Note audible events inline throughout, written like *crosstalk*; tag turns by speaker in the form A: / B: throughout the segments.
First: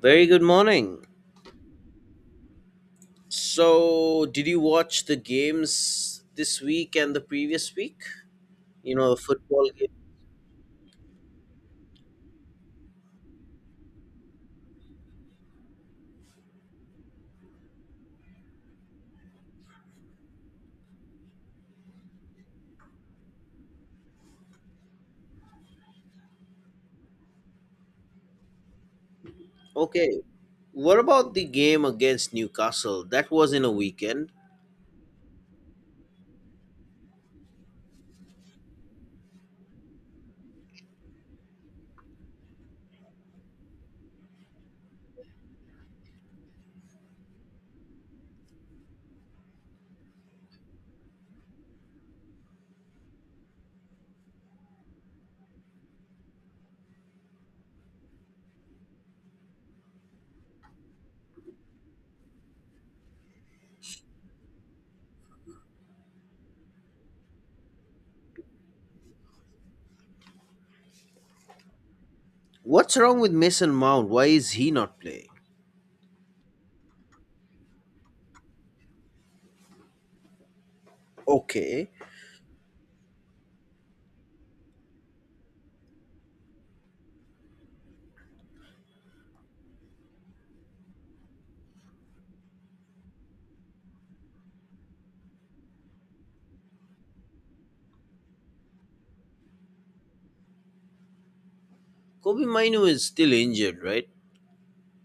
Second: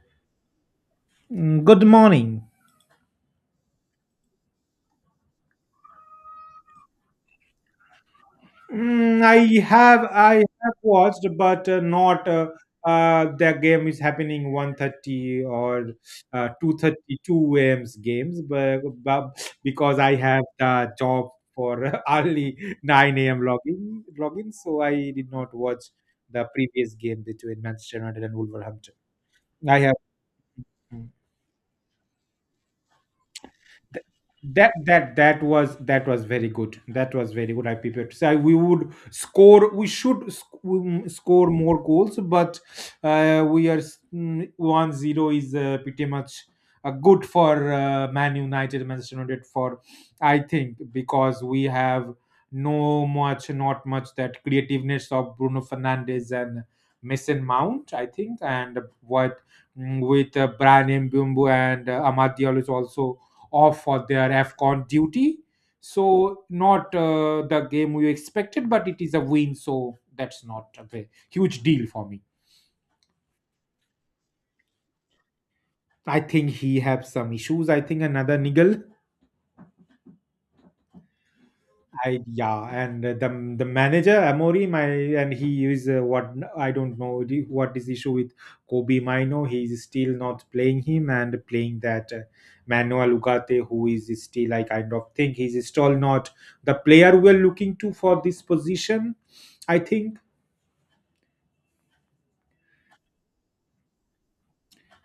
A: Very good morning.
B: Mm, good morning.
A: So, did you watch the games this week and the previous week? You know, the
B: Mm, I
A: football game.
B: I have watched, but not, the game is happening 1:30 or 2:30, 2 a.m. games, but because I have the job for *laughs* early 9 a.m. login, so I did not watch the previous game between Manchester United and Wolverhampton. I have.
A: Okay. What
B: mm,
A: about the game against Newcastle? That was in a
B: Th-
A: weekend.
B: that was very good. I prepared to say we would score, we should score more goals, but we are 1-0 is pretty much good for Manchester United, for I think, because we have no much not much that creativeness of Bruno Fernandes and Mason Mount. I think. And with Brian Mbumbu and Amad Diallo is also off for their AFCON duty. So not the game we expected, but it is a win. So that's not a very huge deal for me.
A: What's wrong with Mason Mount? Why is he not playing?
B: I think he have some issues. I think another niggle.
A: Okay.
B: I Yeah, and the manager Amori, my, and he is, what, I don't know what is the issue with Kobe Mino. He is still not playing him and playing that, Manuel Ugarte, who is still, I kind of think he's still not the player we are looking to for this position. I think.
A: Kobe Minu is still injured, right?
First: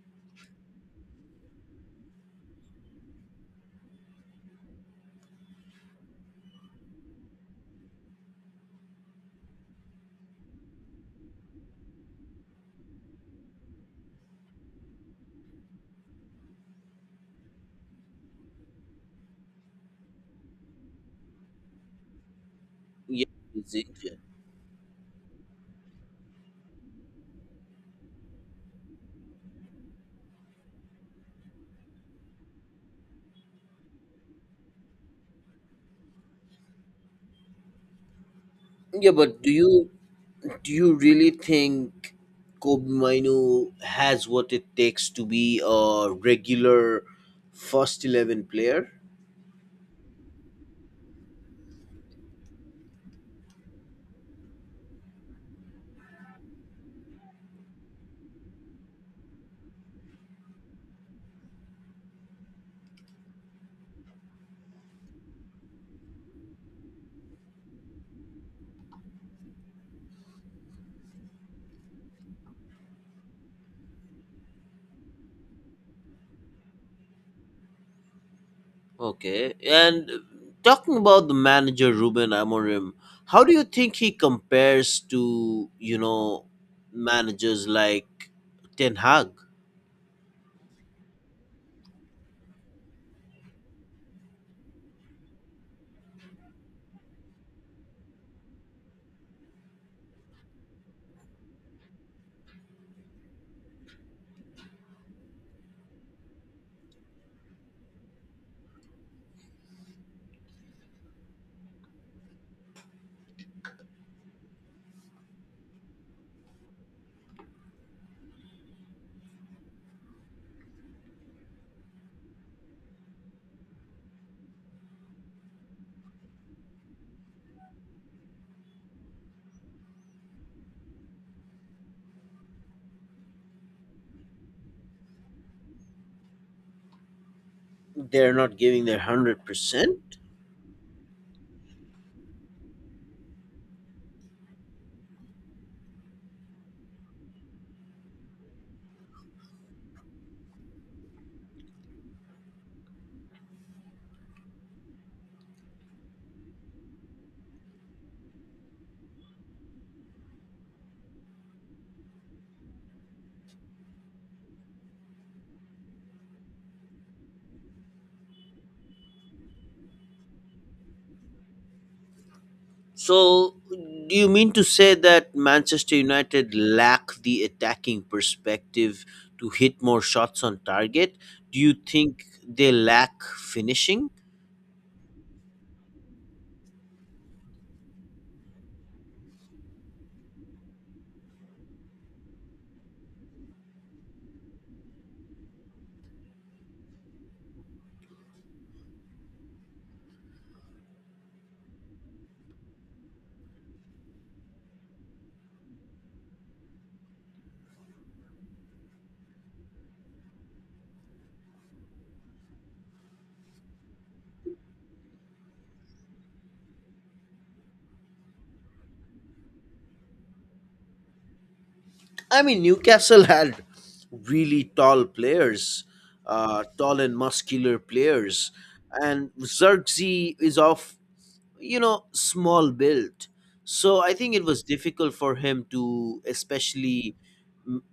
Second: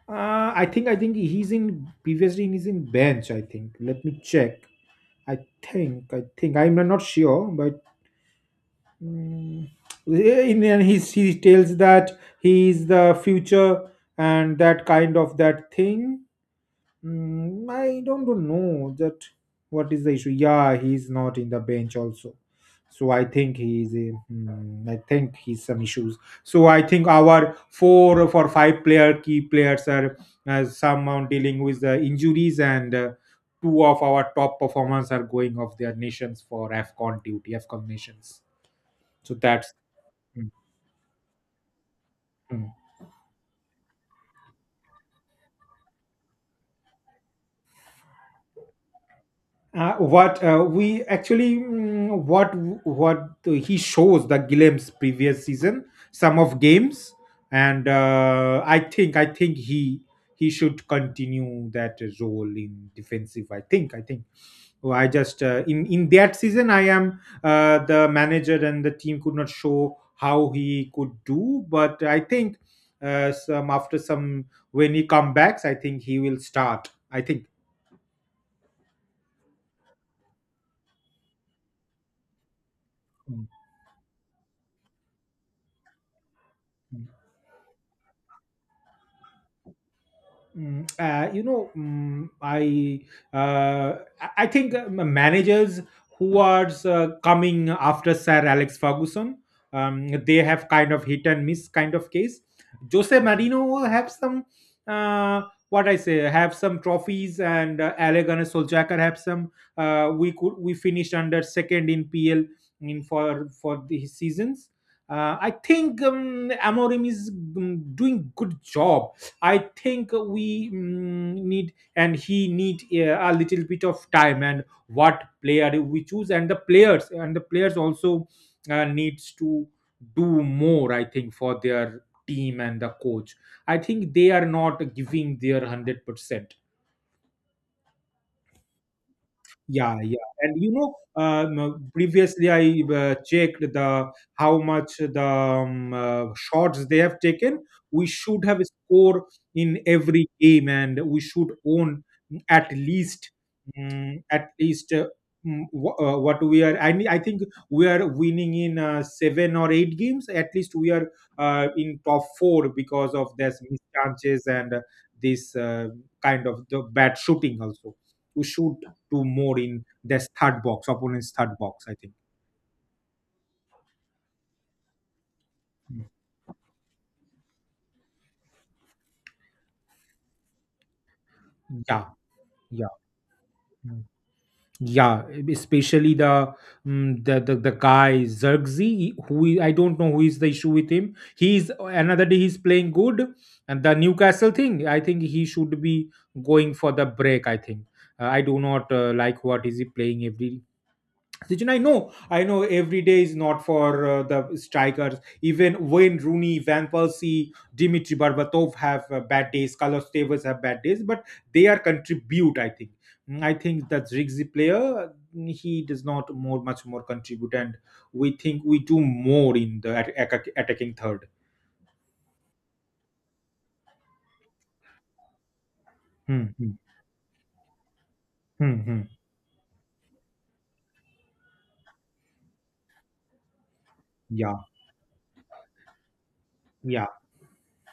B: I think, he's in, previously he's in bench. I think. Let me check. I think I'm not sure, but. Mm. In, and he tells that he is the future and that kind of that thing. I don't know that what is the issue. Yeah, he's not in the bench also. So I
A: Yeah,
B: think
A: he's
B: he's a,
A: injured.
B: I think he's some issues. So I think our four or five player key players are somehow dealing with the injuries, and two of our top performers are going off their nations for AFCON duty, AFCON nations.
A: Yeah,
B: So
A: but
B: that's. Mm,
A: do you really think
B: mm.
A: Kobe Minu has what it takes to be a regular first 11 player?
B: What we actually, what he shows the Gillem's previous season, some of games, and I think he should continue that role in defensive. I think. Well, I just, in that season I am, the manager and the team could not show how he could do, but I think some after some, when he comebacks I think he will start. I think.
A: Okay. And talking about the manager Ruben Amorim, how
B: Mm.
A: do you think he compares to, you know, managers like Ten Hag?
B: Mm, uh, you know, mm, I I think, managers who are, coming after Sir Alex Ferguson, they have kind of hit and miss kind of case. Jose Marino have some, uh, what I say, have some trophies, and Ale Gunnar Solskjaer have some. We could, we finished under second in PL, in for the seasons. I think, Amorim is, doing good job. I think we, need, and he need a little bit of time, and what player we choose, and the players also needs to do more. I think for their team and the coach. I think they are not giving their 100%.
A: They're not giving their
B: Yeah,
A: 100%.
B: yeah, and, previously I checked the how much the, shots they have taken. We should have a score in every game, and we should own at least, at least, what we are. I think we are winning in seven or eight games. At least we are in top four because of this mischances, and this, kind of the bad shooting also. We should two more in their third box, opponent's third box. I think.
A: So, do you mean to say that Manchester United lack the attacking perspective to hit more shots on target? Do you
B: Yeah,
A: think they
B: yeah,
A: lack
B: mm.
A: finishing?
B: yeah. Especially the, the guy Zergzi, I don't know who is the issue with him. He's another day he's playing good, and the Newcastle thing. I think he should be going for the break. I think. I do not like what is he playing every Sachin. I know every day is not for the strikers. Even Wayne Rooney, Van Persie, Dimitri Berbatov have bad days. Carlos Tevez have bad days, but they are contribute. I think. I think that Ziggy player, he does not more much more contribute, and we think we do more in the attacking third.
A: I mean, Newcastle had really tall players,
B: Hmm, hmm,
A: tall and muscular players,
B: hmm, hmm.
A: and Xerxes is of, you know, small build, so I think it
B: Yeah,
A: was difficult for him to
B: yeah.
A: especially m-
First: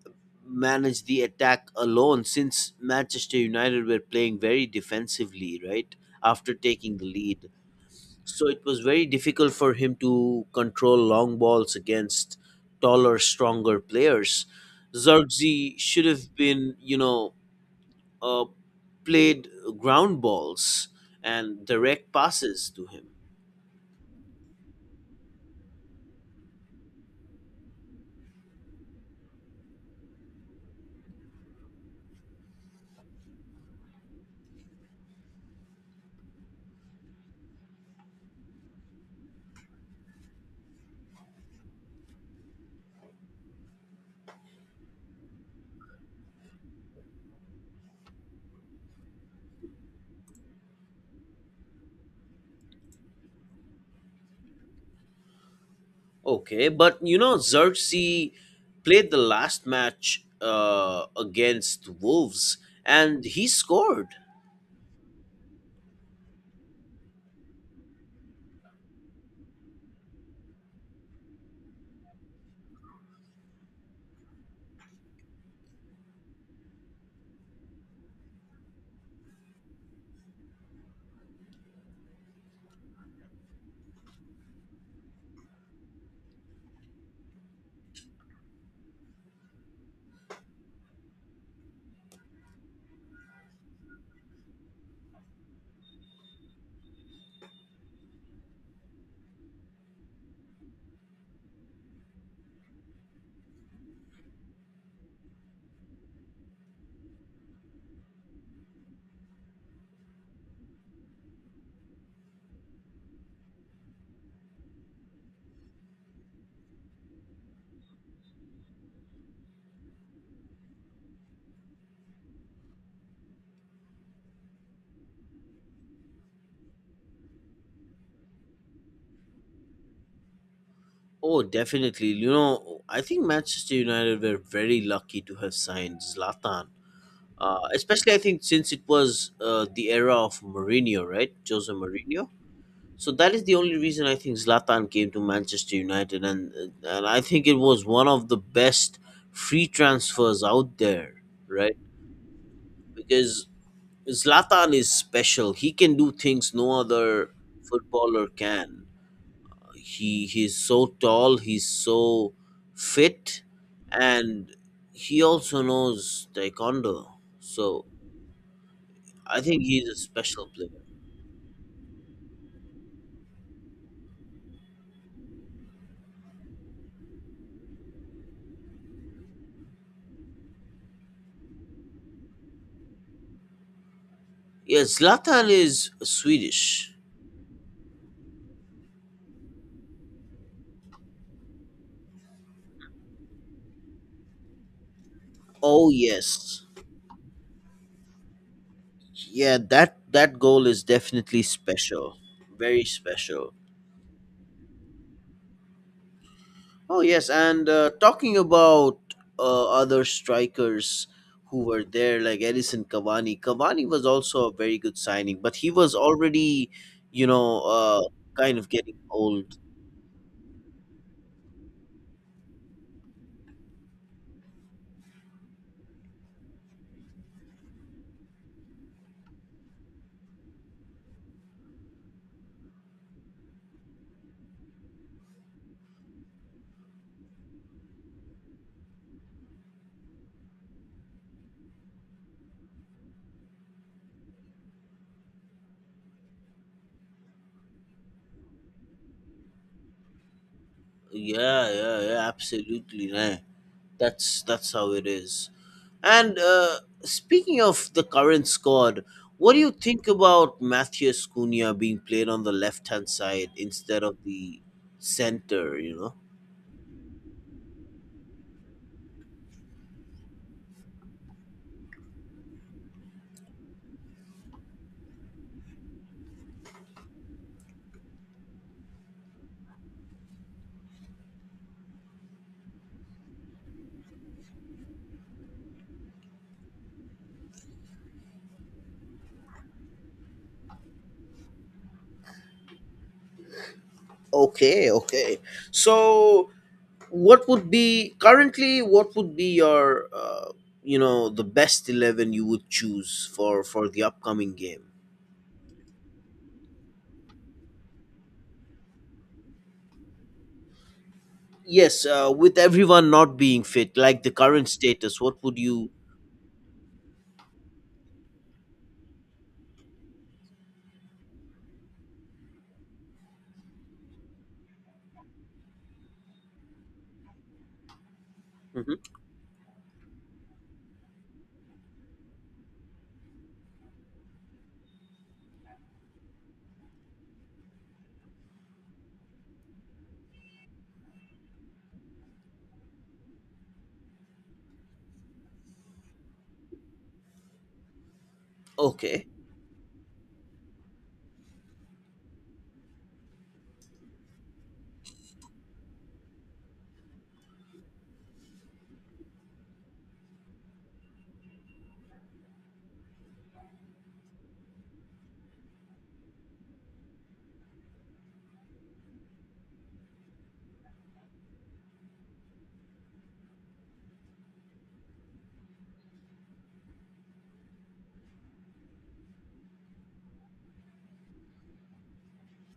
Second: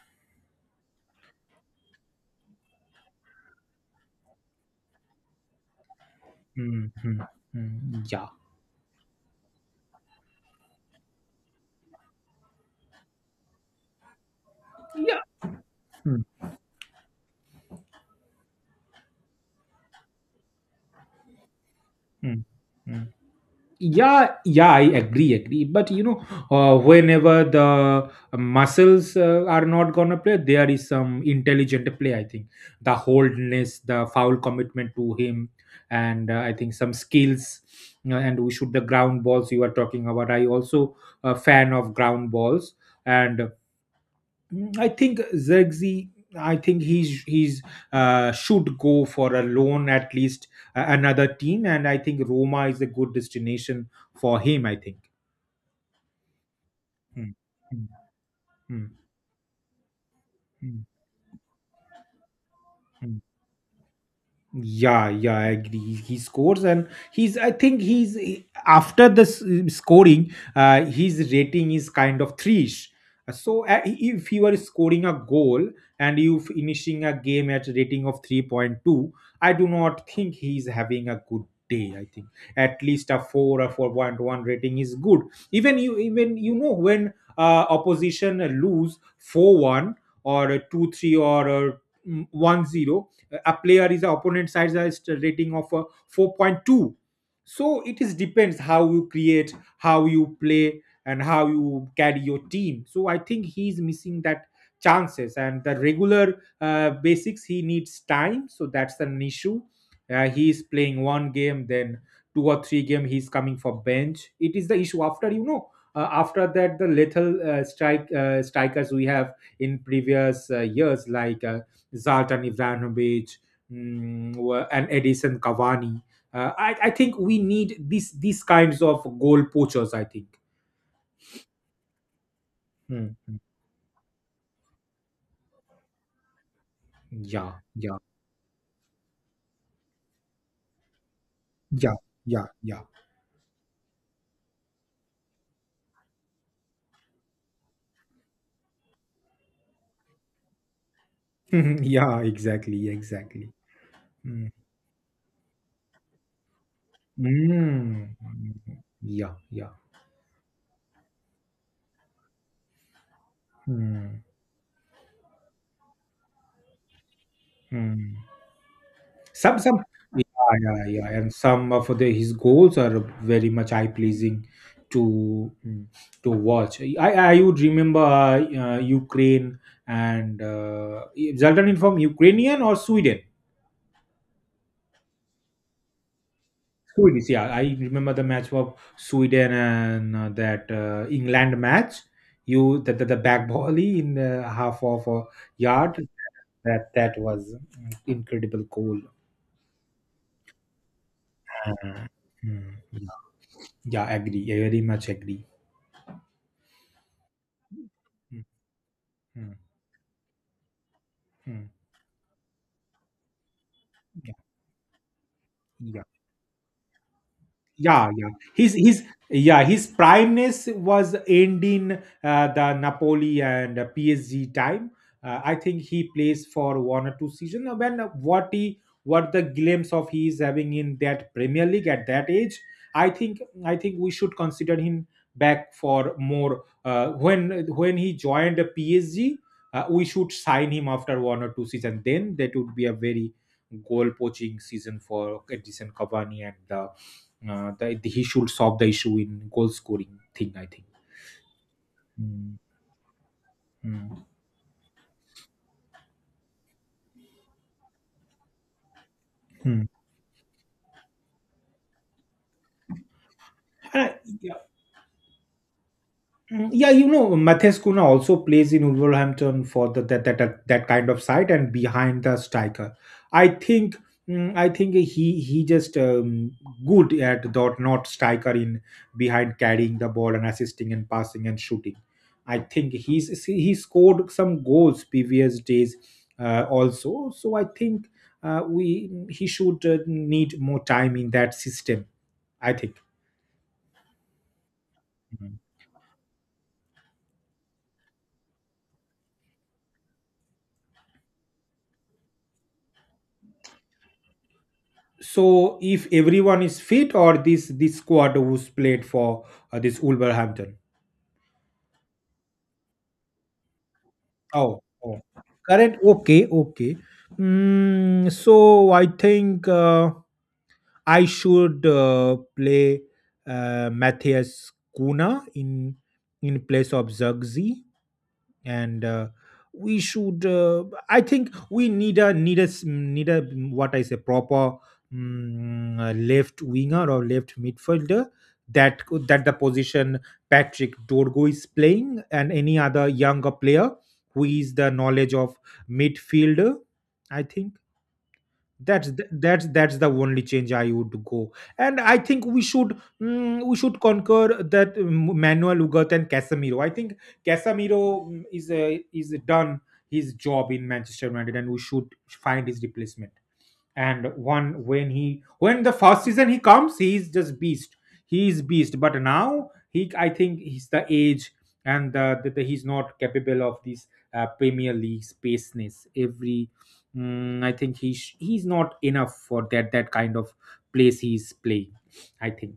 A: manage the attack alone since Manchester United were playing very defensively, right? After
B: Hmm,
A: taking the
B: hmm,
A: lead,
B: hmm, yeah,
A: so it was very difficult for him to control long balls against taller, stronger players.
B: yeah.
A: Zirkzee should
B: Hmm,
A: have been, uh, played ground balls and direct
B: hmm,
A: passes to
B: hmm.
A: him.
B: Yeah, yeah, I agree, but, whenever the muscles are not gonna play, there is some intelligent play. I think the holdness, the foul commitment to him, and I think some skills. And we should the ground balls you are talking about, I also a fan of ground balls, and I think Zergzi, I think he's should go for a loan at least, another team, and I think Roma is a good destination for him. I think.
A: Okay, but you
B: Mm,
A: know,
B: mm,
A: Xerxes
B: mm,
A: played the last match
B: mm,
A: against Wolves
B: mm.
A: and he scored.
B: Yeah, yeah, I agree. He scores, and he's. I think after the scoring, his rating is kind of three-ish. So if you are scoring a goal and you finishing a game at rating of 3.2, I do not think he's having a good day. I think at least a 4 or 4.1 rating is good. Even you know when opposition lose 4-1 or 2-3 or 1-0, a player is the opponent side's rating of 4.2. So it is depends how you create, how you play, and how you carry your team. So I think he is missing that chances and the regular basics. He needs time, so that's an issue. He is playing one game, then two or three game he's coming for bench. It is the issue. After after that, the lethal, strikers we have in previous years, like Zlatan Ibrahimovic, and Edison Cavani. I think we need these kinds of goal poachers. I think.
A: Oh, definitely. You know, I think
B: Hmm.
A: Manchester United were very lucky to have signed Zlatan.
B: Yeah, yeah,
A: Especially, I think since it was the era of Mourinho, right? Jose
B: yeah,
A: Mourinho.
B: yeah, yeah,
A: So that is the only reason I think Zlatan came to Manchester United, and I think it was one of the best free transfers out there, right?
B: *laughs* yeah. Exactly,
A: Because
B: exactly. Mm.
A: Zlatan is special. He can do things no other
B: Mm.
A: footballer can.
B: Yeah, yeah.
A: He's so tall. He's so fit,
B: Mm.
A: and he also knows taekwondo. So
B: Mm.
A: I think
B: Some,
A: he's a special
B: yeah,
A: player.
B: yeah, yeah. And some of the his goals are very much eye pleasing to, to watch. I would remember Ukraine, and Zlatan is from Ukrainian or Sweden.
A: Yeah, Zlatan is Swedish.
B: Swedish, yeah. I remember the match of Sweden and that England match. You, the back volley in the half of a
A: Oh
B: yard.
A: yes.
B: That was incredible goal.
A: Yeah, that goal is definitely
B: Uh,
A: special. Very
B: mm,
A: special.
B: yeah, agree. I very much agree.
A: Oh yes, and talking about
B: Hmm.
A: other strikers who
B: Hmm.
A: were there like Edison Cavani. Cavani was
B: Yeah.
A: also a very good signing, but he was
B: Yeah.
A: already, you know,
B: Yeah
A: kind of getting
B: his
A: old.
B: yeah, his primeness was end in the Napoli and PSG time. I think he plays for one or two season. When, what the glimpse of he is having in that Premier League at that age, i think I think we should consider him back for more, when, he joined the PSG, we should sign him after one or two season, then that would be a very goal poaching season for Edison Cavani, and the, that he should solve the issue in goal scoring thing. I think.
A: Yeah, yeah, yeah,
B: Mm,
A: absolutely. Yeah.
B: mm,
A: That's how it is. And speaking of the current squad, what do you
B: mm.
A: think about Matthias Cunha being played on the left hand side instead of
B: Yeah.
A: the center, you know?
B: Mm, yeah, Matthias Kuna also plays in Wolverhampton for the, that, that that that kind of side and behind the striker. I think, I think he just, good at dot, not striker, in behind, carrying the ball and assisting and passing and shooting. I think he scored some goals previous days, also. So I think, we he should, need more time in that system. I think.
A: Okay, okay. So, what would be currently what would be your you know, the best 11 you would choose for the upcoming game?
B: So, if everyone is fit, or this squad who's played for this Wolverhampton?
A: Yes, with everyone not being fit, like the current
B: Oh, oh,
A: status, what would you—
B: correct. Okay, okay. Mm, so I think, I should, play Matthias Kuna in place of Zagzi.
A: Mhm.
B: And we should, I think we need a, what I say, proper, left winger or left midfielder that that the position Patrick Dorgo is playing, and any other younger player who is the knowledge of midfielder. I think that's
A: Okay.
B: th- that's the only change I would go. And I think we should, we should conquer that, Manuel Ugarte and Casemiro. I think Casemiro, is done his job in Manchester United, and we should find his replacement. And one when he, when the first season he comes, he's just beast. He is beast, but now he, I think, he's the age, and that he's not capable of this premier league spaceness. Every, I think he's not enough for that kind of place he's playing. I think.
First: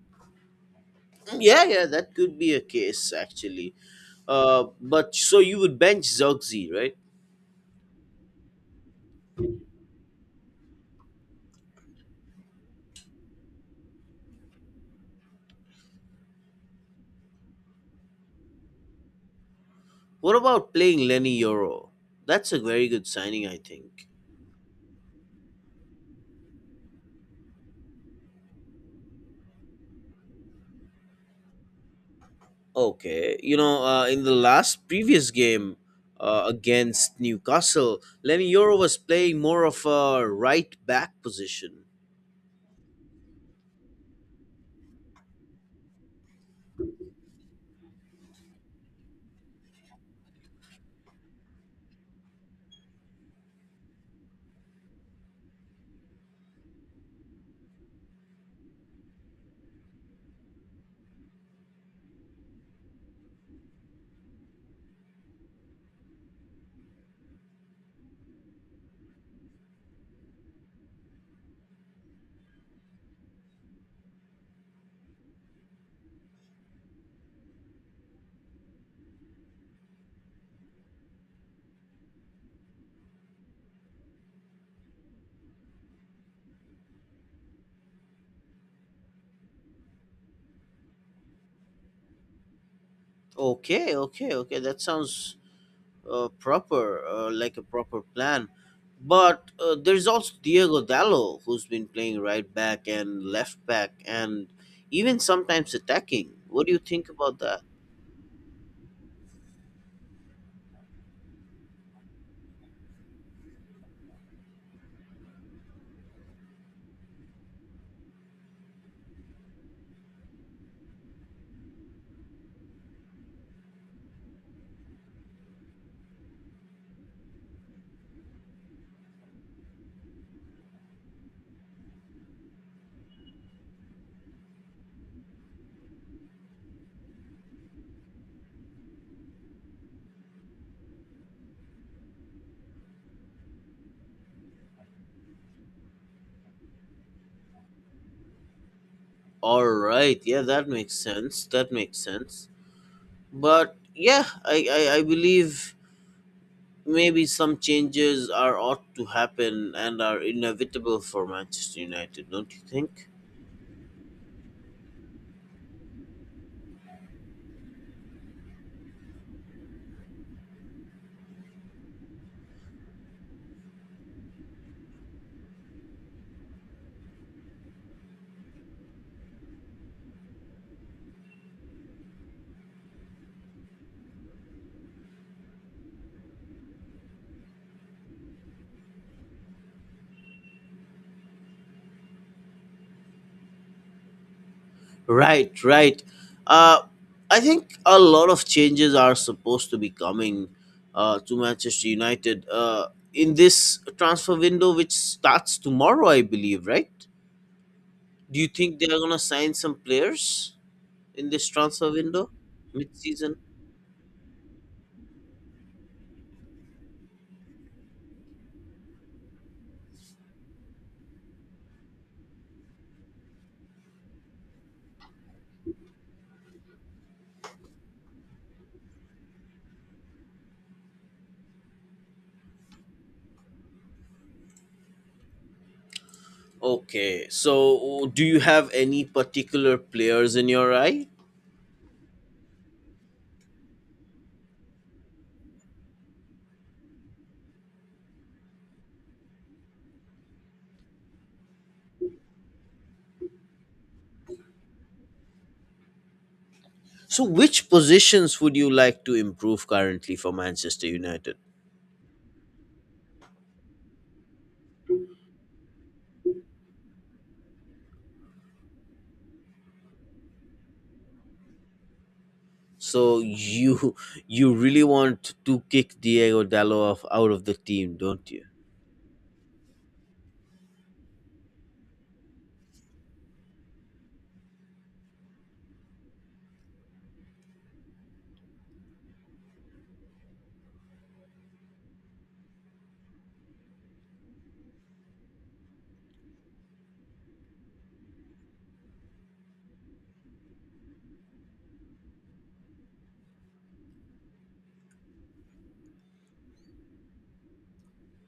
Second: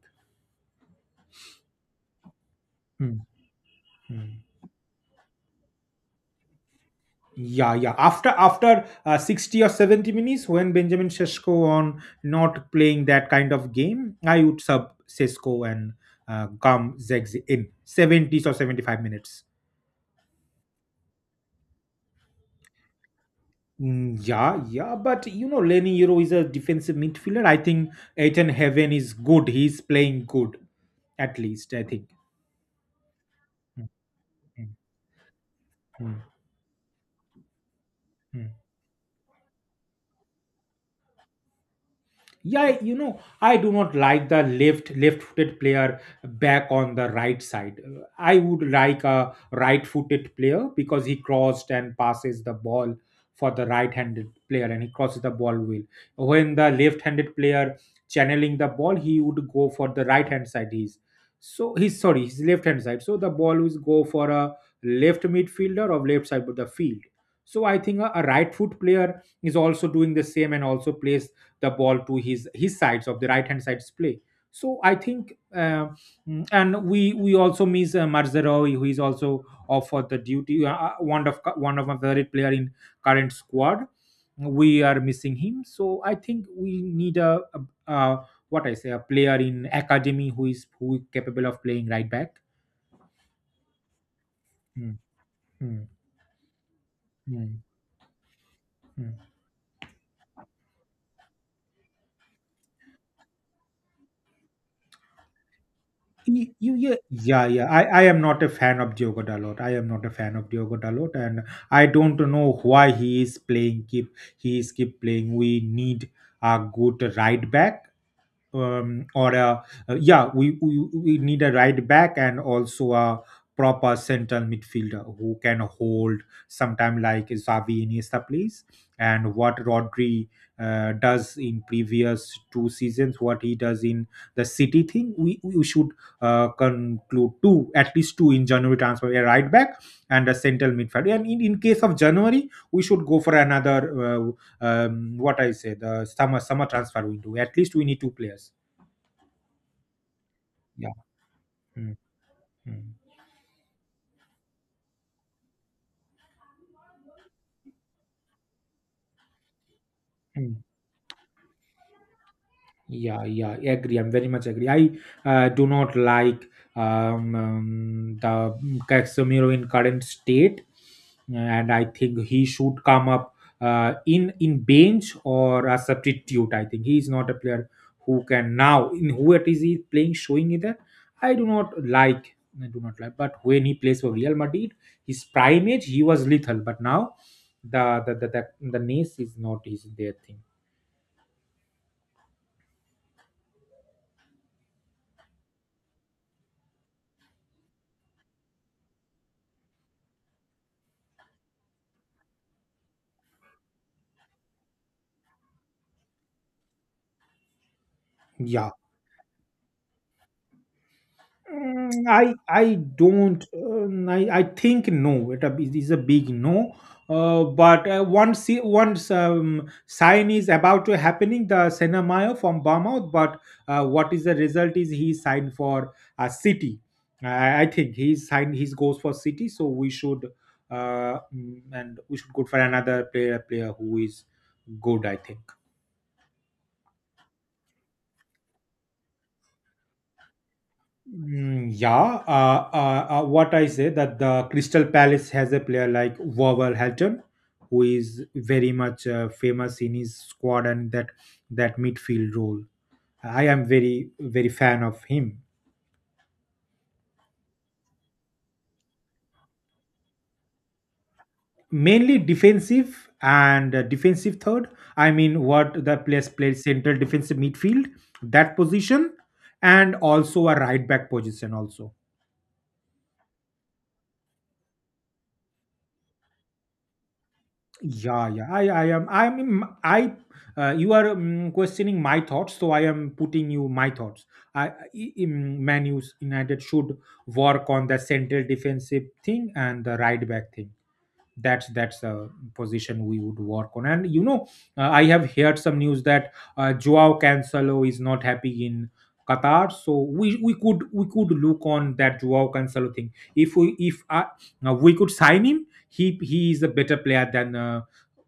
A: Yeah, yeah, that could be a case
B: Hmm.
A: actually.
B: Hmm.
A: But so you would bench Zogzi, right?
B: Yeah, yeah. After 60 or 70 minutes, when Benjamin Sesko on not playing that kind of game, I would sub Sesko and Gum Zegzi in seventies or 75 minutes.
A: What about playing Lenny Yoro? That's a very good signing, I think.
B: Yeah, yeah. But you know, Lenny Euro is a defensive midfielder. I think Ethan Heaven is good. He's playing good, at least I think.
A: Okay, you know,
B: Mm,
A: in the
B: mm,
A: last previous game
B: mm,
A: against Newcastle,
B: mm.
A: Lenny Yoro was playing more of a right back position.
B: Yeah, you know, I do not like the left-footed player back on the right side. I would like a right-footed player because he crossed and passes the ball for the right-handed player, and he crosses the ball well. When the left-handed player channeling the ball, he would go for the right-hand side. He's sorry, his left-hand side. So the ball would go for a left midfielder or left side of the field. So I think a right foot player is also doing the same and also plays the ball to his sides of the right hand side's play. So I think, and we also miss Marzeroy, who is also offered the duty, one of my favorite player in current squad. We are missing him, so I think we need a what I say a player in academy who is capable of playing right back.
A: Okay, okay, okay. That
B: Mm,
A: sounds
B: mm,
A: proper, like a
B: mm,
A: proper plan.
B: mm.
A: But there's also Diego Dallo, who's been playing right back and left back, and even sometimes attacking.
B: you,
A: What do
B: you
A: you
B: yeah,
A: think about
B: yeah
A: that?
B: yeah I, I am not a fan of Diogo Dalot. I am not a fan of Diogo Dalot and I don't know why he is keep playing. We need a good right back, um, or a, yeah, we need a right back and also a proper central midfielder who can hold sometime like Xavi Iniesta plays, and what Rodri does in previous two seasons, what he does in the City thing. We should conclude two at least two in January transfer, a right back and a central midfielder. And in case of January, we should go for another what I say, the summer transfer window. At least we need two players.
A: All right, yeah, that
B: Yeah.
A: makes sense. That
B: Mm,
A: makes sense.
B: mm,
A: But yeah, I believe maybe some changes are ought to happen and are
B: mm.
A: inevitable for Manchester United, don't you think?
B: Yeah, yeah, agree. I'm very much agree. I do not like the Casemiro in current state, and I think he should come up in bench or a substitute. I think he is not a player who can now in who it is he playing showing either. I do not like. I do not like. But when he plays for Real Madrid, his prime age he was lethal. But now the the the the, the Nace is not his their thing.
A: Right, right. Uh, I think a lot of changes are supposed to be coming to Manchester United in this transfer window, which starts tomorrow, I believe, right? Do you
B: Yeah.
A: think they are going to sign some players in this transfer
B: Mm,
A: window
B: I
A: mid season?
B: don't I think no, it it is a big no, but once once sign is about to happening the Senamayo from Bournemouth, but what is the result is he signed for a City. I think he signed, he goes for City, so we should and we should go for another player who is good, I think.
A: Okay, so do you have any particular players in your eye?
B: Mm, yeah, what I say that the Crystal Palace has a player like Wolverhampton, who is very much famous in his squad and that midfield role. I am very fan of him.
A: So, which positions would you like to improve currently for Manchester United?
B: Mainly defensive and defensive third. I mean, what the players play central defensive midfield, that position, and also a right back position also.
A: So you really want to kick Diego Dallo off out of the team, don't
B: Yeah,
A: you?
B: yeah. I am. I am. I. You are questioning my thoughts, so I am putting you my thoughts. I in menus United should work on the central defensive thing and the right back thing. That's a position we would work on, and you know, I have heard some news that Joao Cancelo is not happy in Qatar, so we could look on that Joao Cancelo thing. If we, if we could sign him, he is a better player than uh,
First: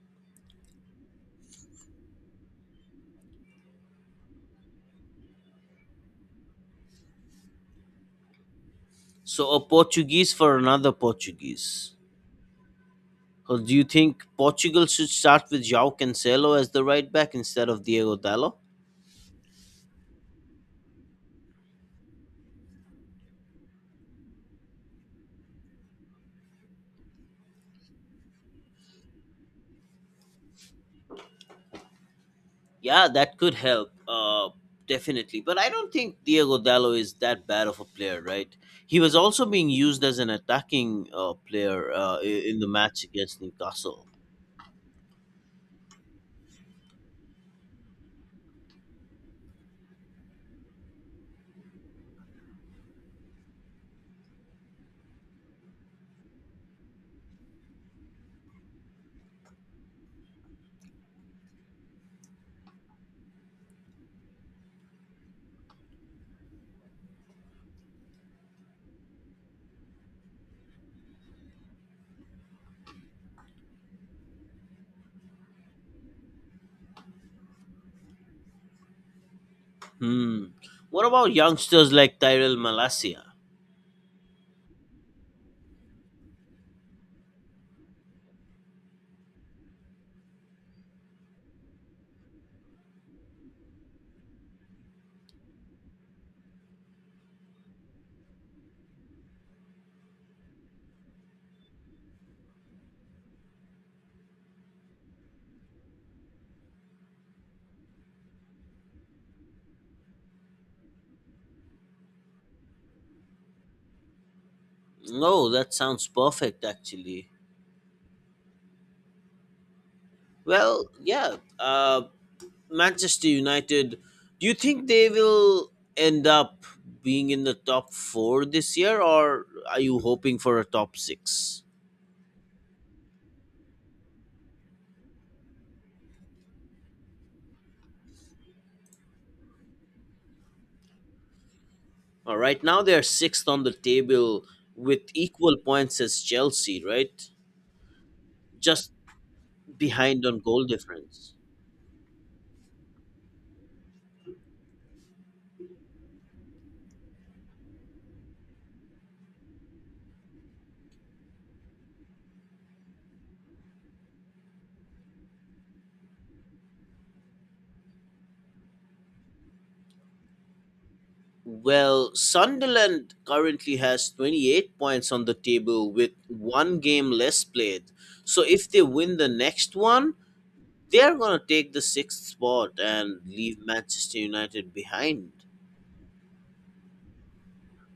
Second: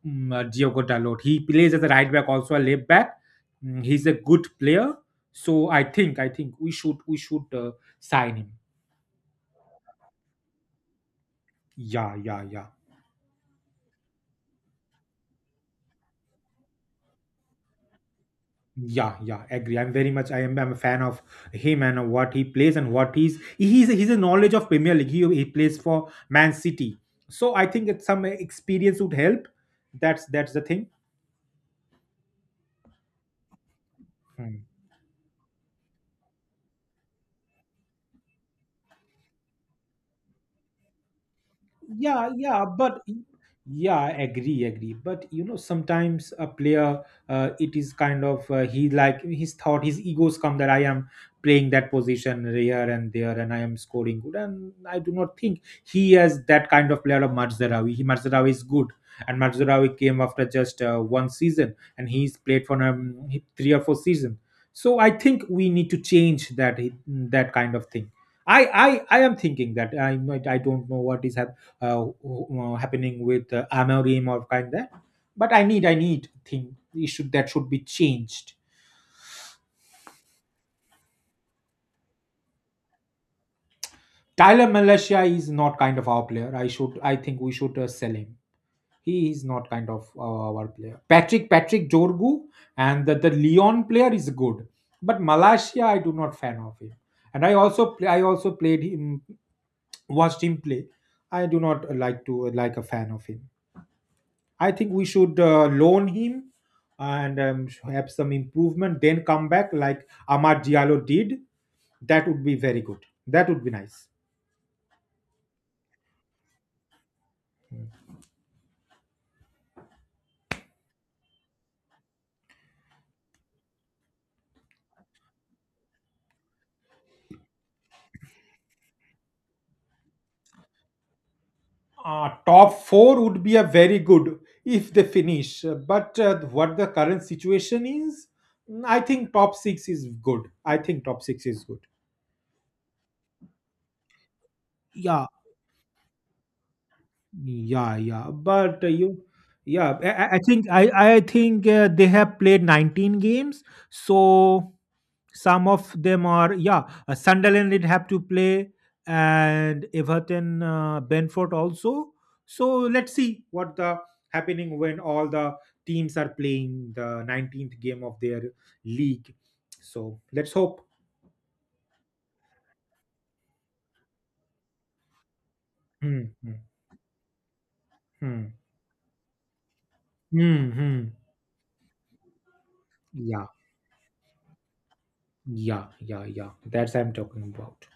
B: um, uh, Diogo Dalot. He plays as a right back, also a left back. Mm, he's a good player, so I think we should sign him.
A: So a Portuguese for another Portuguese.
B: Yeah, yeah, yeah.
A: Or do you think Portugal should start with João Cancelo as the right back instead of Diego Dallo?
B: Yeah, yeah, agree. I'm very much. I am. I'm a fan of him and what he plays and what he's. He's a knowledge of Premier League. He plays for Man City, so I think it's some experience would help. That's the thing.
A: Yeah, that could help.
B: Hmm.
A: Definitely. But I don't think Diego Dallo is that bad of a player, right? He was also being used as an attacking player
B: Yeah,
A: in
B: yeah,
A: the
B: but
A: match against
B: yeah,
A: Newcastle.
B: I agree, agree. But you know, sometimes a player, it is kind of he like his thought, his egos come that I am playing that position here and there, and I am scoring good. And I do not think he is that kind of player of Marzarawi. He Marzarawi is good, and Marzarawi came after just one season, and he's played for three or four season. So I think we need to change that that kind of thing. I am thinking that I don't know what is happening, happening with Amorim or kind that. But I need thing. It should that should be changed.
A: Hmm. What about youngsters like Tyrell Malacia?
B: Tyler Malaysia is not kind of our player. I should, I think we should sell him. He is not kind of our player. Patrick Jorgu and the Leon player is good, but Malaysia I do not fan of him. And I also play, I also played him, watched him play. I do not like to like a fan of him. I think we should loan him and have some improvement, then come back like Amar Diallo did. That would be very good. That would be nice.
A: No, that sounds perfect, actually. Well, yeah. Manchester United, do you think they will end up being in the top four this year, or are you hoping for a top six?
B: Top four would be a very good if they finish. But what the current situation is, mm, I think top six is good. I think top six is good.
A: Right now they're sixth on the table with
B: Yeah,
A: equal points as Chelsea, right?
B: Yeah, yeah, but
A: Just
B: yeah, I, I
A: behind
B: I
A: on goal
B: think I I
A: difference.
B: think they have played 19 games, so some of them are yeah. Sunderland did have to play, and Everton, Brentford also. So let's see what the happening when all the teams are playing the 19th game of their league. So let's hope.
A: Well, Sunderland currently has 28 points on the table with
B: Hmm, hmm,
A: one game less played. So
B: hmm,
A: if they win the next one,
B: hmm,
A: they
B: hmm.
A: are going to take the sixth spot and
B: Yeah,
A: leave Manchester United behind.
B: yeah, yeah, yeah. That's I'm talking about.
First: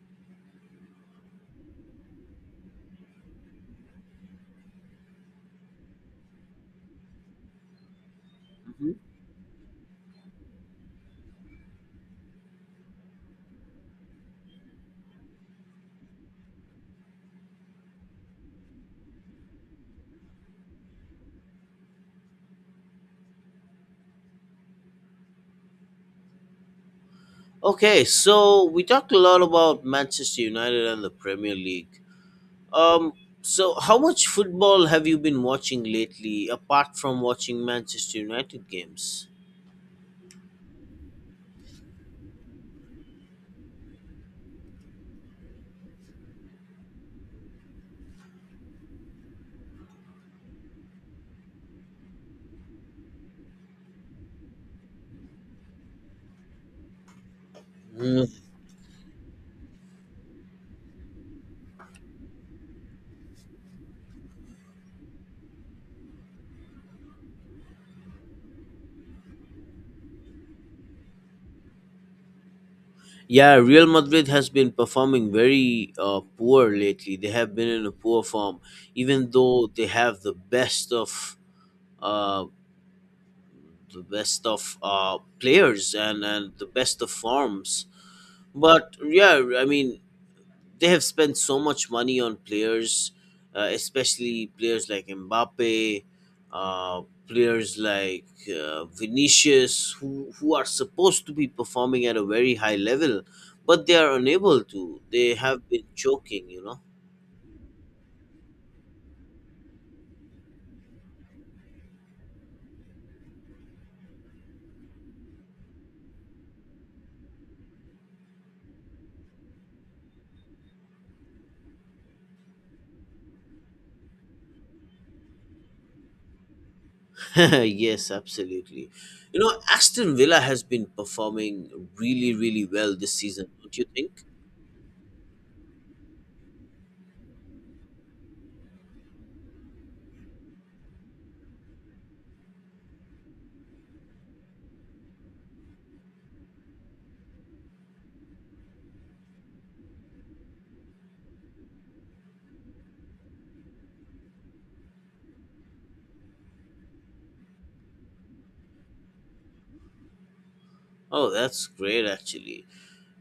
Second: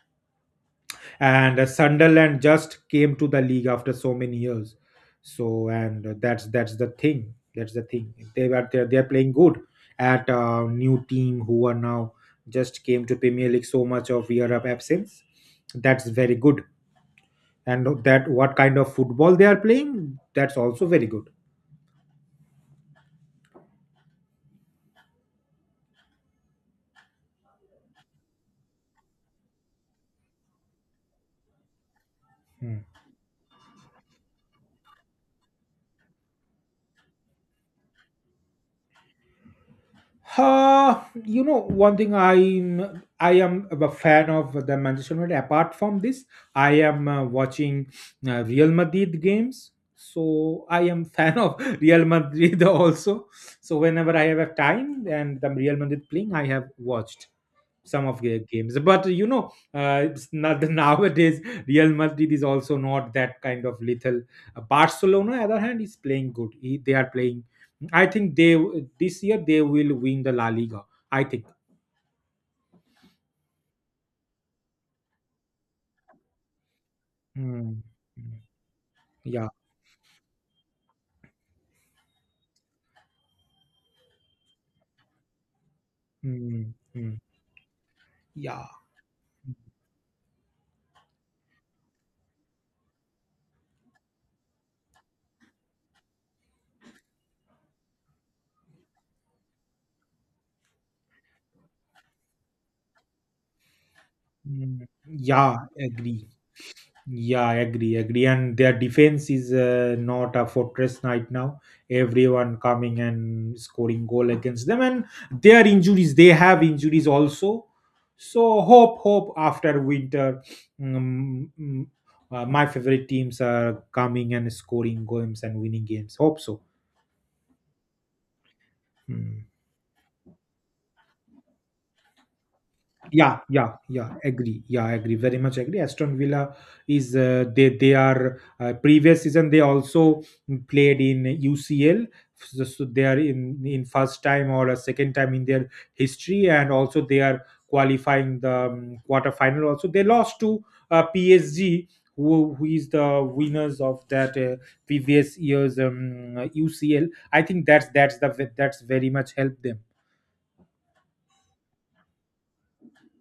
B: And Sunderland just came to the league after so many years. So and that's the thing. That's the thing. They
A: Mhm.
B: they are playing good at a new team who are now just came to Premier League, so much of year of absence. That's very good. And that what kind of football they are playing, that's also very good.
A: Okay, so we talked a lot about Manchester United and the Premier League.
B: Hmm.
A: Um, so how much football have you been watching lately apart from watching Manchester United games?
B: You know, one thing I am a fan of the Manchester United. Apart from this, I am watching Real Madrid games, so I am fan of *laughs* Real Madrid also. So whenever I have a time and the Real Madrid playing, I have watched some of their games, but you know it's not, *laughs* nowadays Real Madrid is also not that kind of lethal. Barcelona on the other hand is playing good. They are playing, I think they, this year they will win the La Liga, I think.
A: Yeah, Real Madrid has been performing very poor lately. They have been
B: Mm,
A: in a poor form, even
B: yeah.
A: though they have the best of uh, players and the
B: Mm.
A: best of
B: Mm,
A: forms.
B: yeah.
A: But yeah, I mean, they have spent so much money on players, especially players like Mbappe, players like Vinicius, who are supposed to be performing at a very high level, but they are unable
B: Mm,
A: to. They have
B: yeah,
A: been
B: agree.
A: choking, you know.
B: Yeah, I agree, agree. And their defense is not a fortress right now. Everyone coming and scoring goal against them, and their injuries, they have injuries also. So hope, hope after winter, um, mm, my favorite teams are coming and scoring games and winning games. Hope so.
A: *laughs* Yes, absolutely. You
B: Hmm.
A: know, Aston Villa has been performing really, really well this
B: Yeah,
A: season,
B: yeah,
A: don't you
B: yeah.
A: think?
B: Agree. Yeah, I agree. Very much agree. Aston Villa is they are previous season they also played in UCL, so they are in first time or a second time in their history, and also they are qualifying the quarter final. Also, they lost to PSG, who is the winners of that previous year's UCL. I think that's the that's very much helped them.
A: Oh, that's great, actually.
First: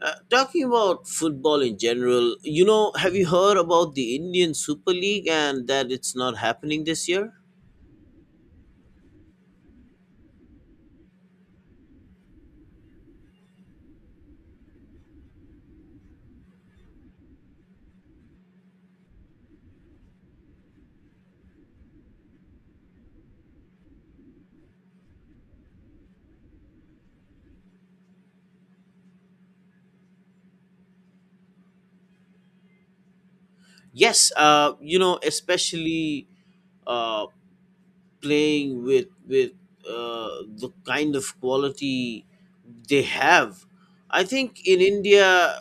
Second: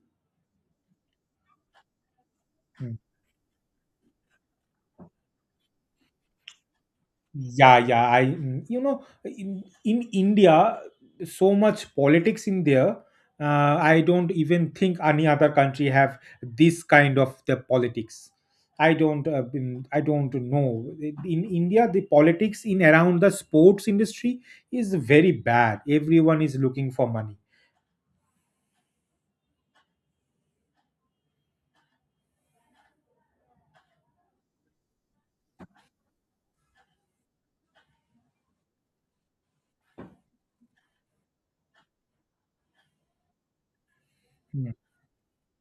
A: Talking about football in general, you know,
B: Hmm.
A: have you heard about the Indian Super League and that it's not happening this year?
B: Yeah, yeah. You know, in India, so much politics in there. I don't even think any other country have this kind of the politics. I don't know. In India, the politics in around the sports industry is very bad. Everyone is looking for money.
A: Yes, you know, especially uh, playing with the kind of quality they have. I think
B: Mm.
A: in India,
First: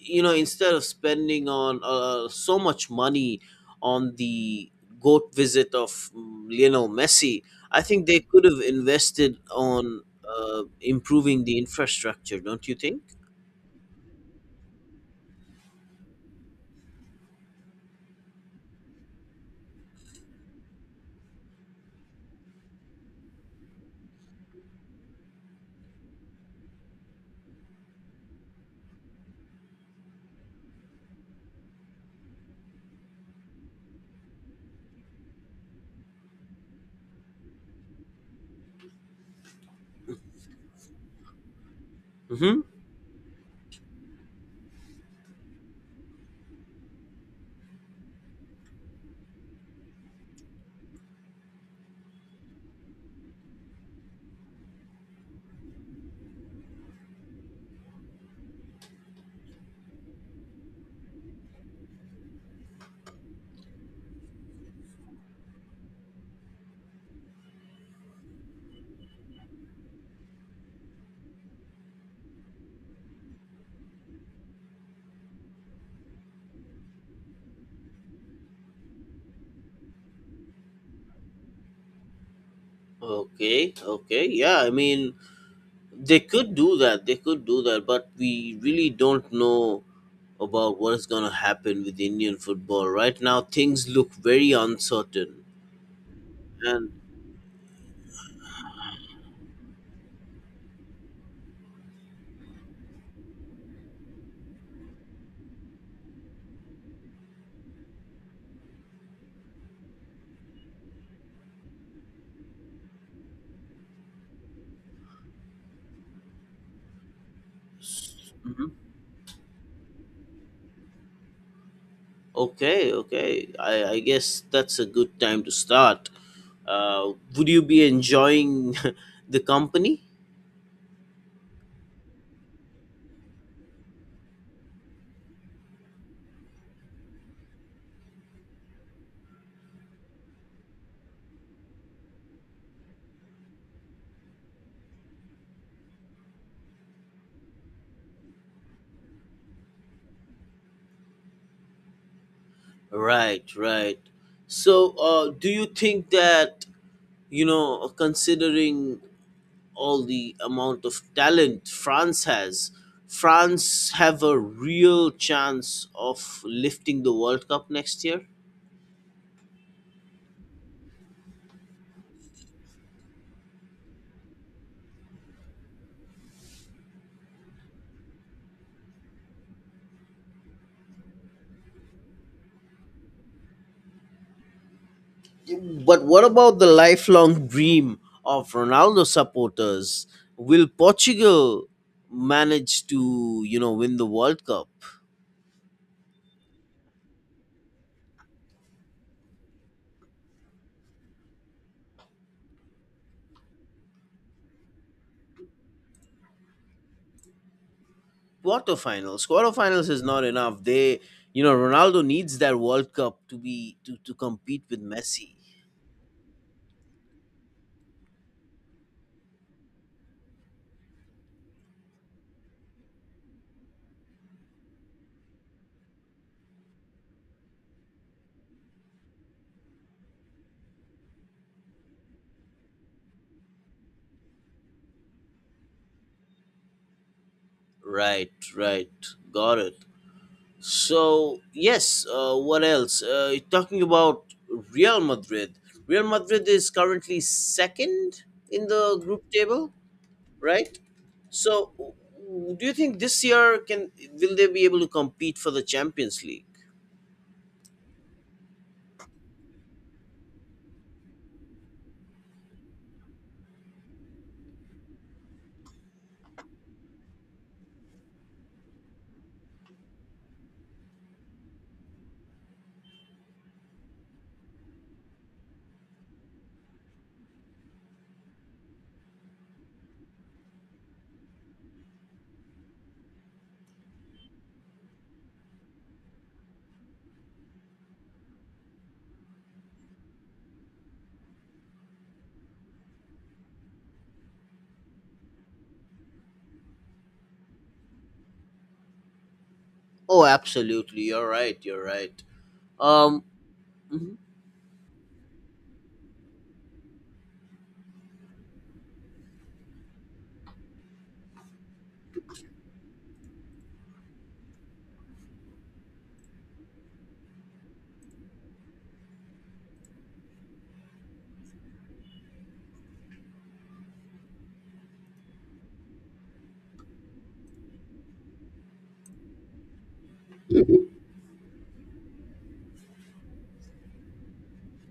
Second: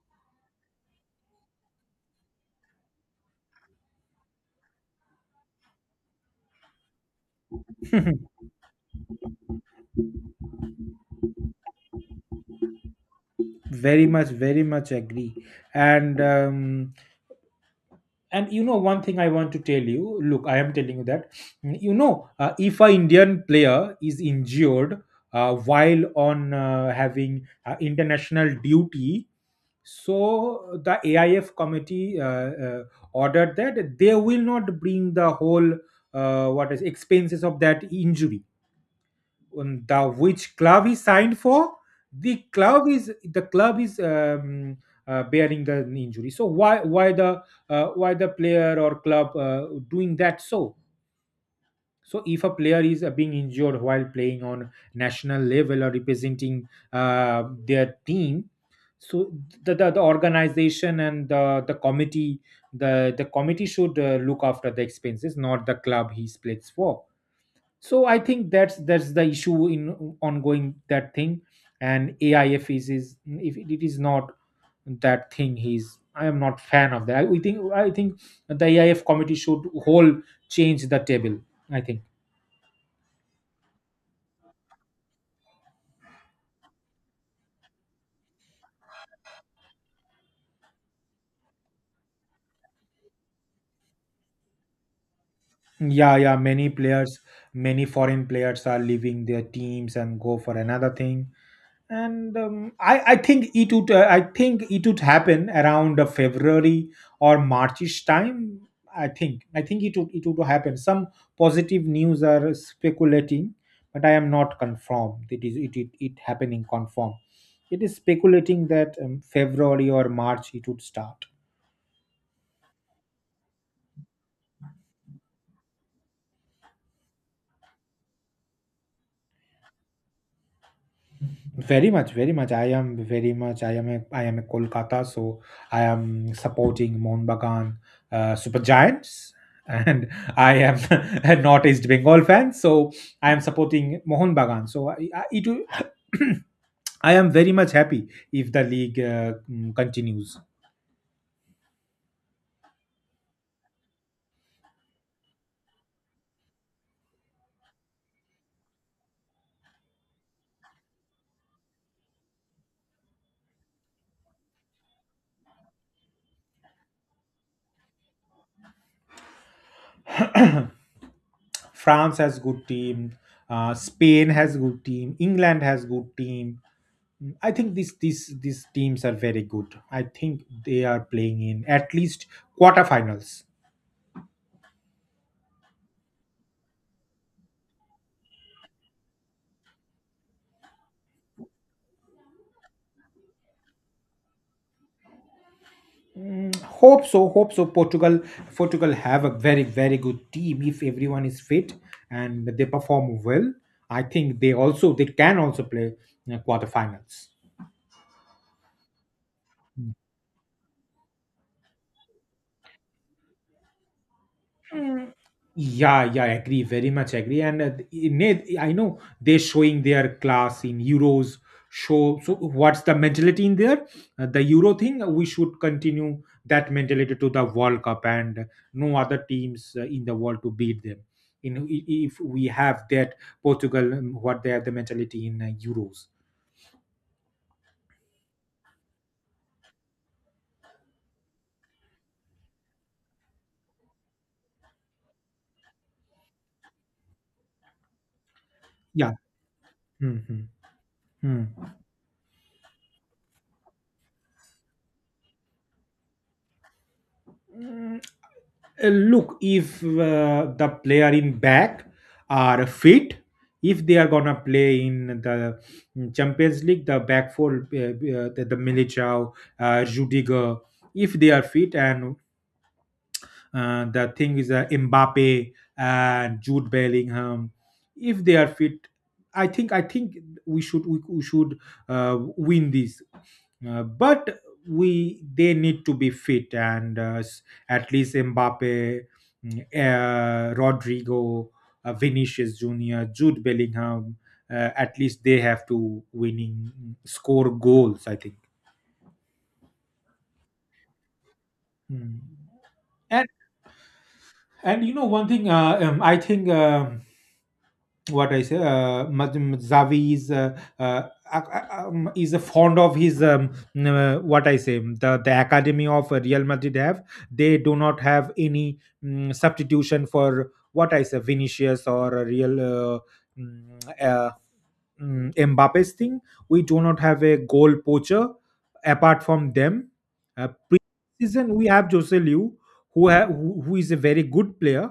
A: you know, instead of spending on so much money on the goat visit of Lionel Messi, I think they could
B: *laughs*
A: have invested on improving the infrastructure, don't you think?
B: very much agree. And um, and you know, one thing I want to tell you. Look, I am telling you that, if a indian player is injured while on having international duty. So the AIF committee ordered that they will not bring the whole what is expenses of that injury. The which club he signed for, the
A: Mm-hmm.
B: club is the club is bearing the injury. So why the player or club doing that. So if a player is being injured while playing on national level or representing their team. So the organization and the committee, the committee should look after the expenses, not the club he plays for. So I think that's the issue in ongoing that thing. And AIF is if it is not that thing. He's, I am not fan of that. I think the AIF committee should whole change the table, I think.
A: Okay, okay, yeah. I mean, they could do that. They could do that, but we really don't know about what is going to happen with Indian football right now. Things look very uncertain,
B: Yeah, yeah,
A: and—
B: many foreign players are leaving their teams and go for another thing. And I think it would happen around february or marchish time. I think it would happen. Some positive news are speculating, but I am not confirmed it is it happening confirmed. It is speculating
A: Mhm.
B: that february or march it would start.
A: Okay, okay. I guess that's a good time to start. Would you be enjoying *laughs* the company?
B: Very much, very much. I am very much. I am a Kolkata, so I am supporting Mohun Bagan Super Giants, and *laughs* I am *laughs* a North East Bengal fan, so I am supporting Mohun Bagan. *clears throat* I am very much happy if the league continues.
A: Right, right. So, do you think that, you know, considering all the amount of talent France has, France have a real chance of lifting the World Cup next year?
B: *clears throat* France has good team. Spain has good team. England has good team. I think these teams are very good. I think they are playing in at least quarterfinals.
A: But what about the lifelong dream of Ronaldo supporters? Will Portugal manage to, you know, win the World Cup?
B: Hope so. Hope so. Portugal have a very very good team if everyone is fit and they perform well. I think they can also play quarterfinals.
A: Quarterfinals. Quarterfinals is not enough. You know, Ronaldo needs that World Cup to be to compete with Messi.
B: Yeah, yeah, agree, very much agree. And in I know they're showing their class in euros. Show, so what's the mentality in there? The euro thing. We should continue that mentality to the World Cup, and no other teams in the world to beat them. In if we have that Portugal, what they have the mentality in euros.
A: Right, right. Got it. So, yes, what else? Talking about Real Madrid. Real Madrid is currently second in the
B: Yeah.
A: group table,
B: hmm
A: right? So, do you think this year can will they be able to compete for the Champions League?
B: hmm Look, if the player in back are fit, if they are gonna play in the Champions League, the back four, the Militao, Rudiger, if they are fit, and the thing is Mbappe and Jude Bellingham, if they are fit, I think we should win this. But we they need to be fit and at least Mbappe, Rodrigo, Vinicius Junior, Jude Bellingham. At least they have to winning score goals, I think.
A: Oh, absolutely. You're right. You're
B: Mm.
A: right. Um,
B: And
A: mhm.
B: and you know, one thing, I think. What I say, Zavi is is fond of his what I say, the academy of Real Madrid have, they do not have any substitution for what I say, Vinicius or a Real uh, mm, uh, Mbappe's thing. We do not have a goal poacher apart from them. Uh, Season we have Jose Liu, who is a very good player,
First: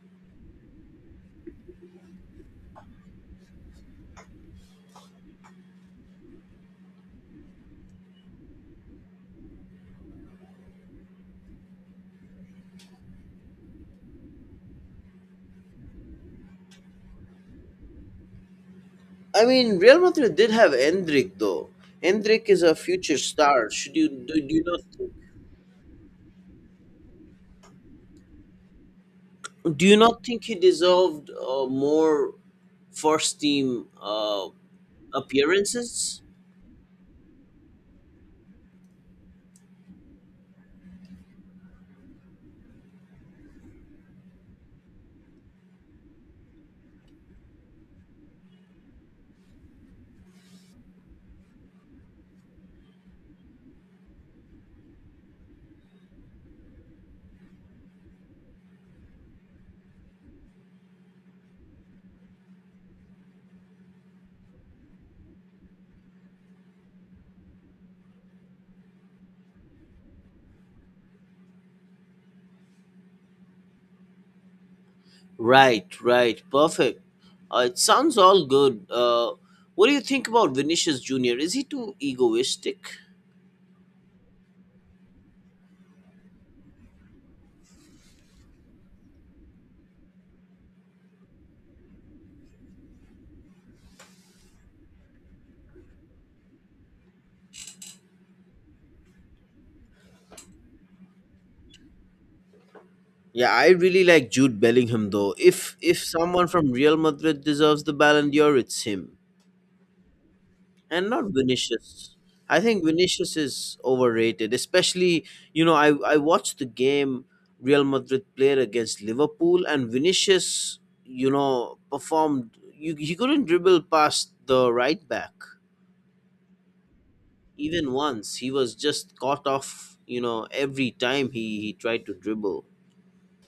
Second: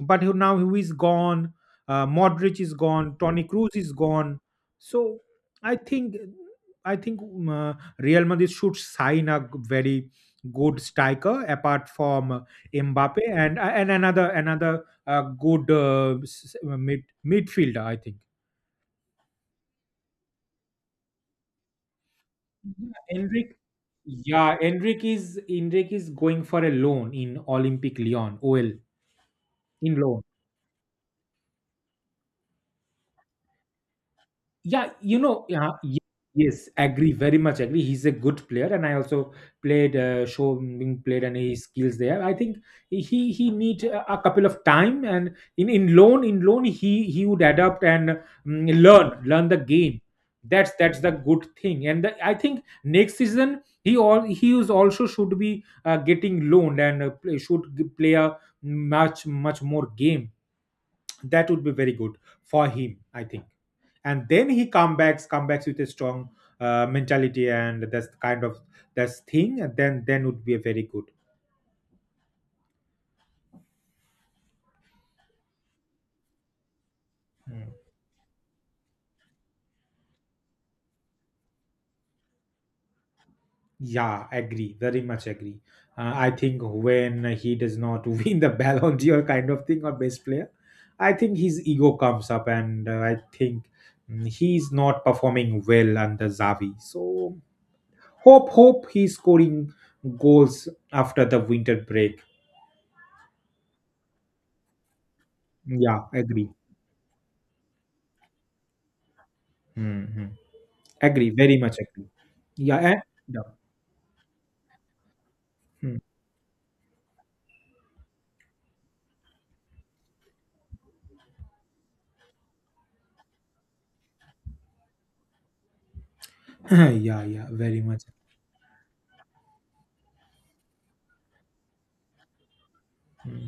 B: but who now who is gone. Modric is gone. Tony Cruz is gone. So I think I think Real Madrid should sign very good striker apart from Mbappe, and another good midfielder, I think.
A: I mean, Real Madrid did have Endrick though. Endrick is a
B: Yeah,
A: future
B: Enric
A: star. Should you do, do
B: yeah,
A: you not
B: Enric is going for a loan in Olympic Lyon, OL,
A: Do
B: in
A: you
B: loan.
A: not think he deserved more first team
B: Yeah, you know, yeah, ye-
A: appearances?
B: yes, agree, very much agree. He's a good player, and I also played show being played and his skills there. I think he need a couple of time, and in loan he would adapt and learn the game. That's the good thing. And I think next season he is also should be getting loaned and play a much more game. That would be very good for him, I think. And then he come backs with a strong mentality, and that's the kind of that's thing and then would be a very good.
A: Right. Right. Perfect.
B: Mm.
A: It sounds all good. What do you think about Vinicius Junior? Is he too egoistic?
B: Yeah, agree, very much agree. I think when he does not *laughs* win the Ballon d'Or kind of thing or best player, I think his ego comes up, and I think he's not performing well under Zavi, so hope he's scoring goals after the winter break.
A: Yeah, I really like Jude Bellingham though. If
B: Yeah,
A: if someone
B: agree.
A: from Real Madrid deserves the Ballon d'Or, it's him,
B: Mhm.
A: and not
B: Agree, very much agree.
A: Vinicius. I
B: Yeah,
A: think
B: eh?
A: Vinicius
B: Yeah.
A: is overrated, especially, you know, I
B: Hmm.
A: I watched the game Real Madrid played against Liverpool, and Vinicius, you know, performed. You He couldn't dribble past the right back
B: *laughs* *clears throat* yeah, yeah, very
A: even
B: much.
A: once. He was just caught off. You know, every time he tried to dribble.
B: Hmm.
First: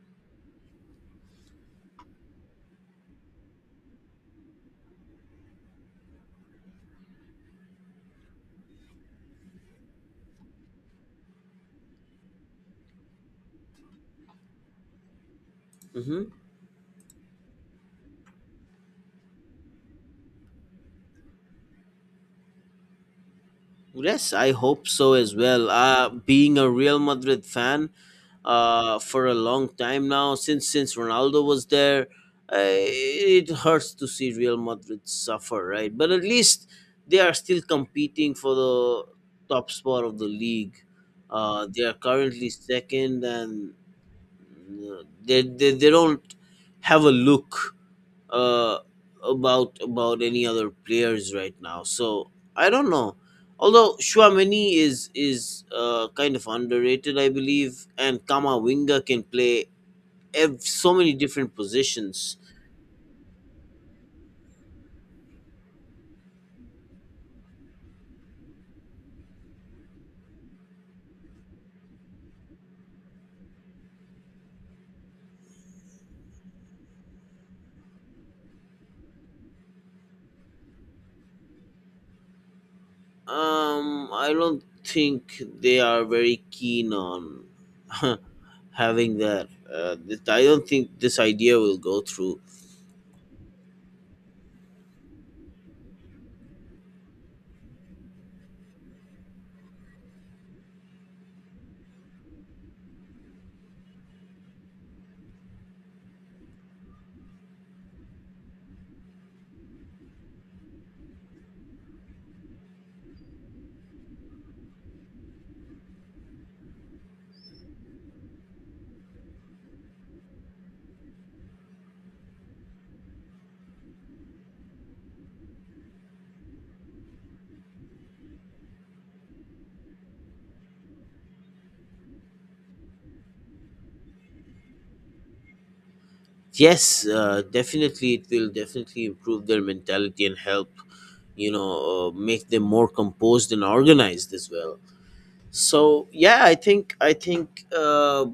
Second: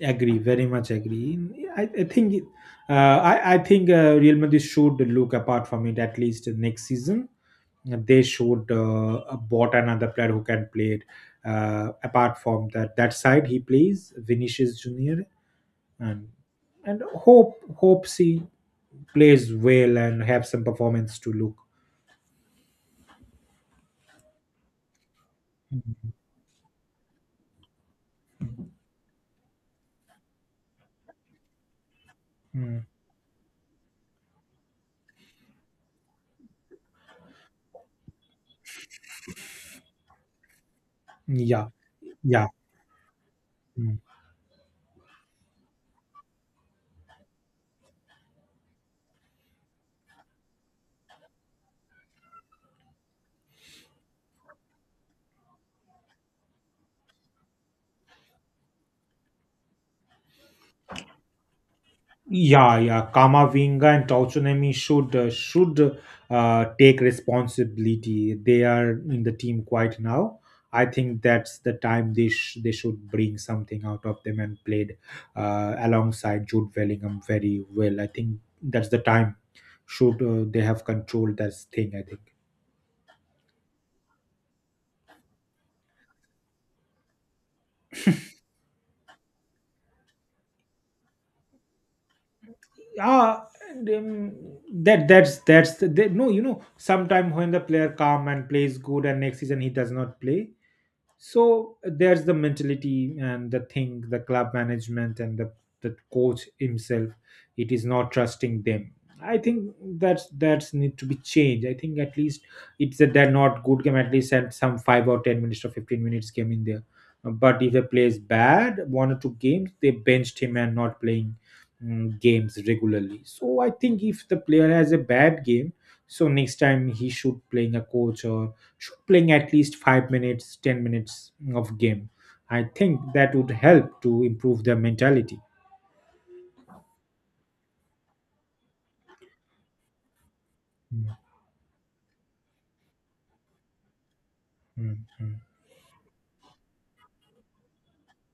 B: Agree, very much agree. I, I think it- I think Real Madrid should look apart from it, at least next season. They should bought another player who can play it apart from that side he plays Vinicius Junior,
A: Hmm.
B: and and hopes he plays well and have some performance to look.
A: Yes, I hope so as well.
B: Mm.
A: Being a Real Madrid fan for a long time now, since Ronaldo was there,
B: Mm.
A: it hurts to see Real Madrid suffer, right? But at least they are still competing for the top spot of the league.
B: Yeah,
A: They are
B: yeah.
A: currently second, and
B: Mm.
A: they don't have a look uh, about any other players right now. So I don't know. Although Schwamini is kind of underrated, I believe, and Kamavinga can play so many different positions.
B: Yeah, yeah. Kamavinga and Tauchunemi should take responsibility. They are in the team quite now. I think that's the time they should bring something out of them, and played alongside Jude Bellingham very well. I think that's the time should they have controlled that thing, I think.
A: I don't think they are very keen on *laughs* having that. I don't think this idea will go through.
B: And, that that's the- no. You know, sometime when the player come and plays good, and next season he does not play, so there's the mentality and the thing, the club management and the coach himself, it is not trusting them, I think. That's need to be changed, I think. At least it's a they're not good game at least at some 5 or 10 minutes or 15 minutes game in there. But if a player is bad one or two games, they benched him and not playing games regularly. So I think if the player has a bad game, so next time he should playing a coach or should playing at least 5 minutes 10 minutes of game. I think that would help to improve their mentality.
A: Yes, definitely, it will definitely improve their mentality and help,
B: Mm,
A: you know, make them more composed and organized as well.
B: mm, mm.
A: So yeah, I think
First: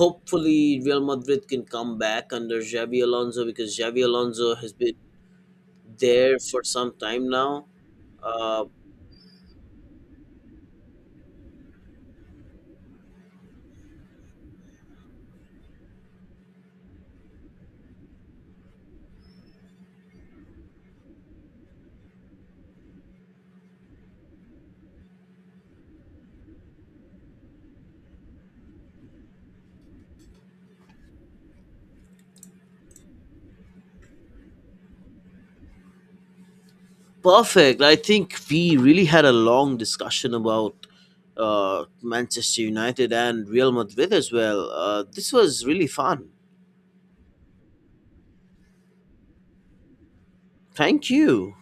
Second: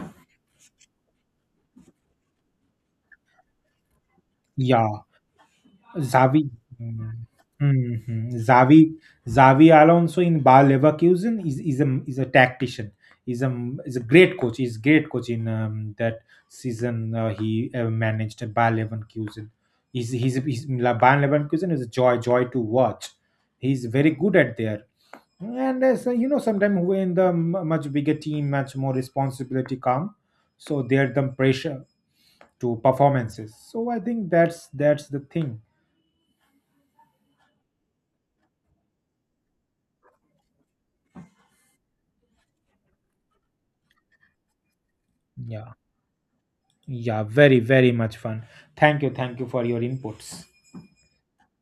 A: hopefully Real Madrid can come back under Xavi Alonso, because Xavi Alonso has
B: Yeah,
A: been there
B: Zavi.
A: for some
B: Mm,
A: time now.
B: mm, mm.
A: uh,
B: Zavi alonso in bar leverkusen is a tactician, is a is a great coach. He's great coach in that season he managed bar leverkusen. He's bar leverkusen is a joy to watch. He's very good at there. And as you know, sometimes when much bigger team, much more responsibility come, so there the pressure to performances. So I think that's the thing.
A: perfect I think we really had a long discussion about Manchester United and Real Madrid as well. This was
B: Yeah,
A: really fun.
B: yeah, very very much fun. Thank you for your inputs.
A: Thank you.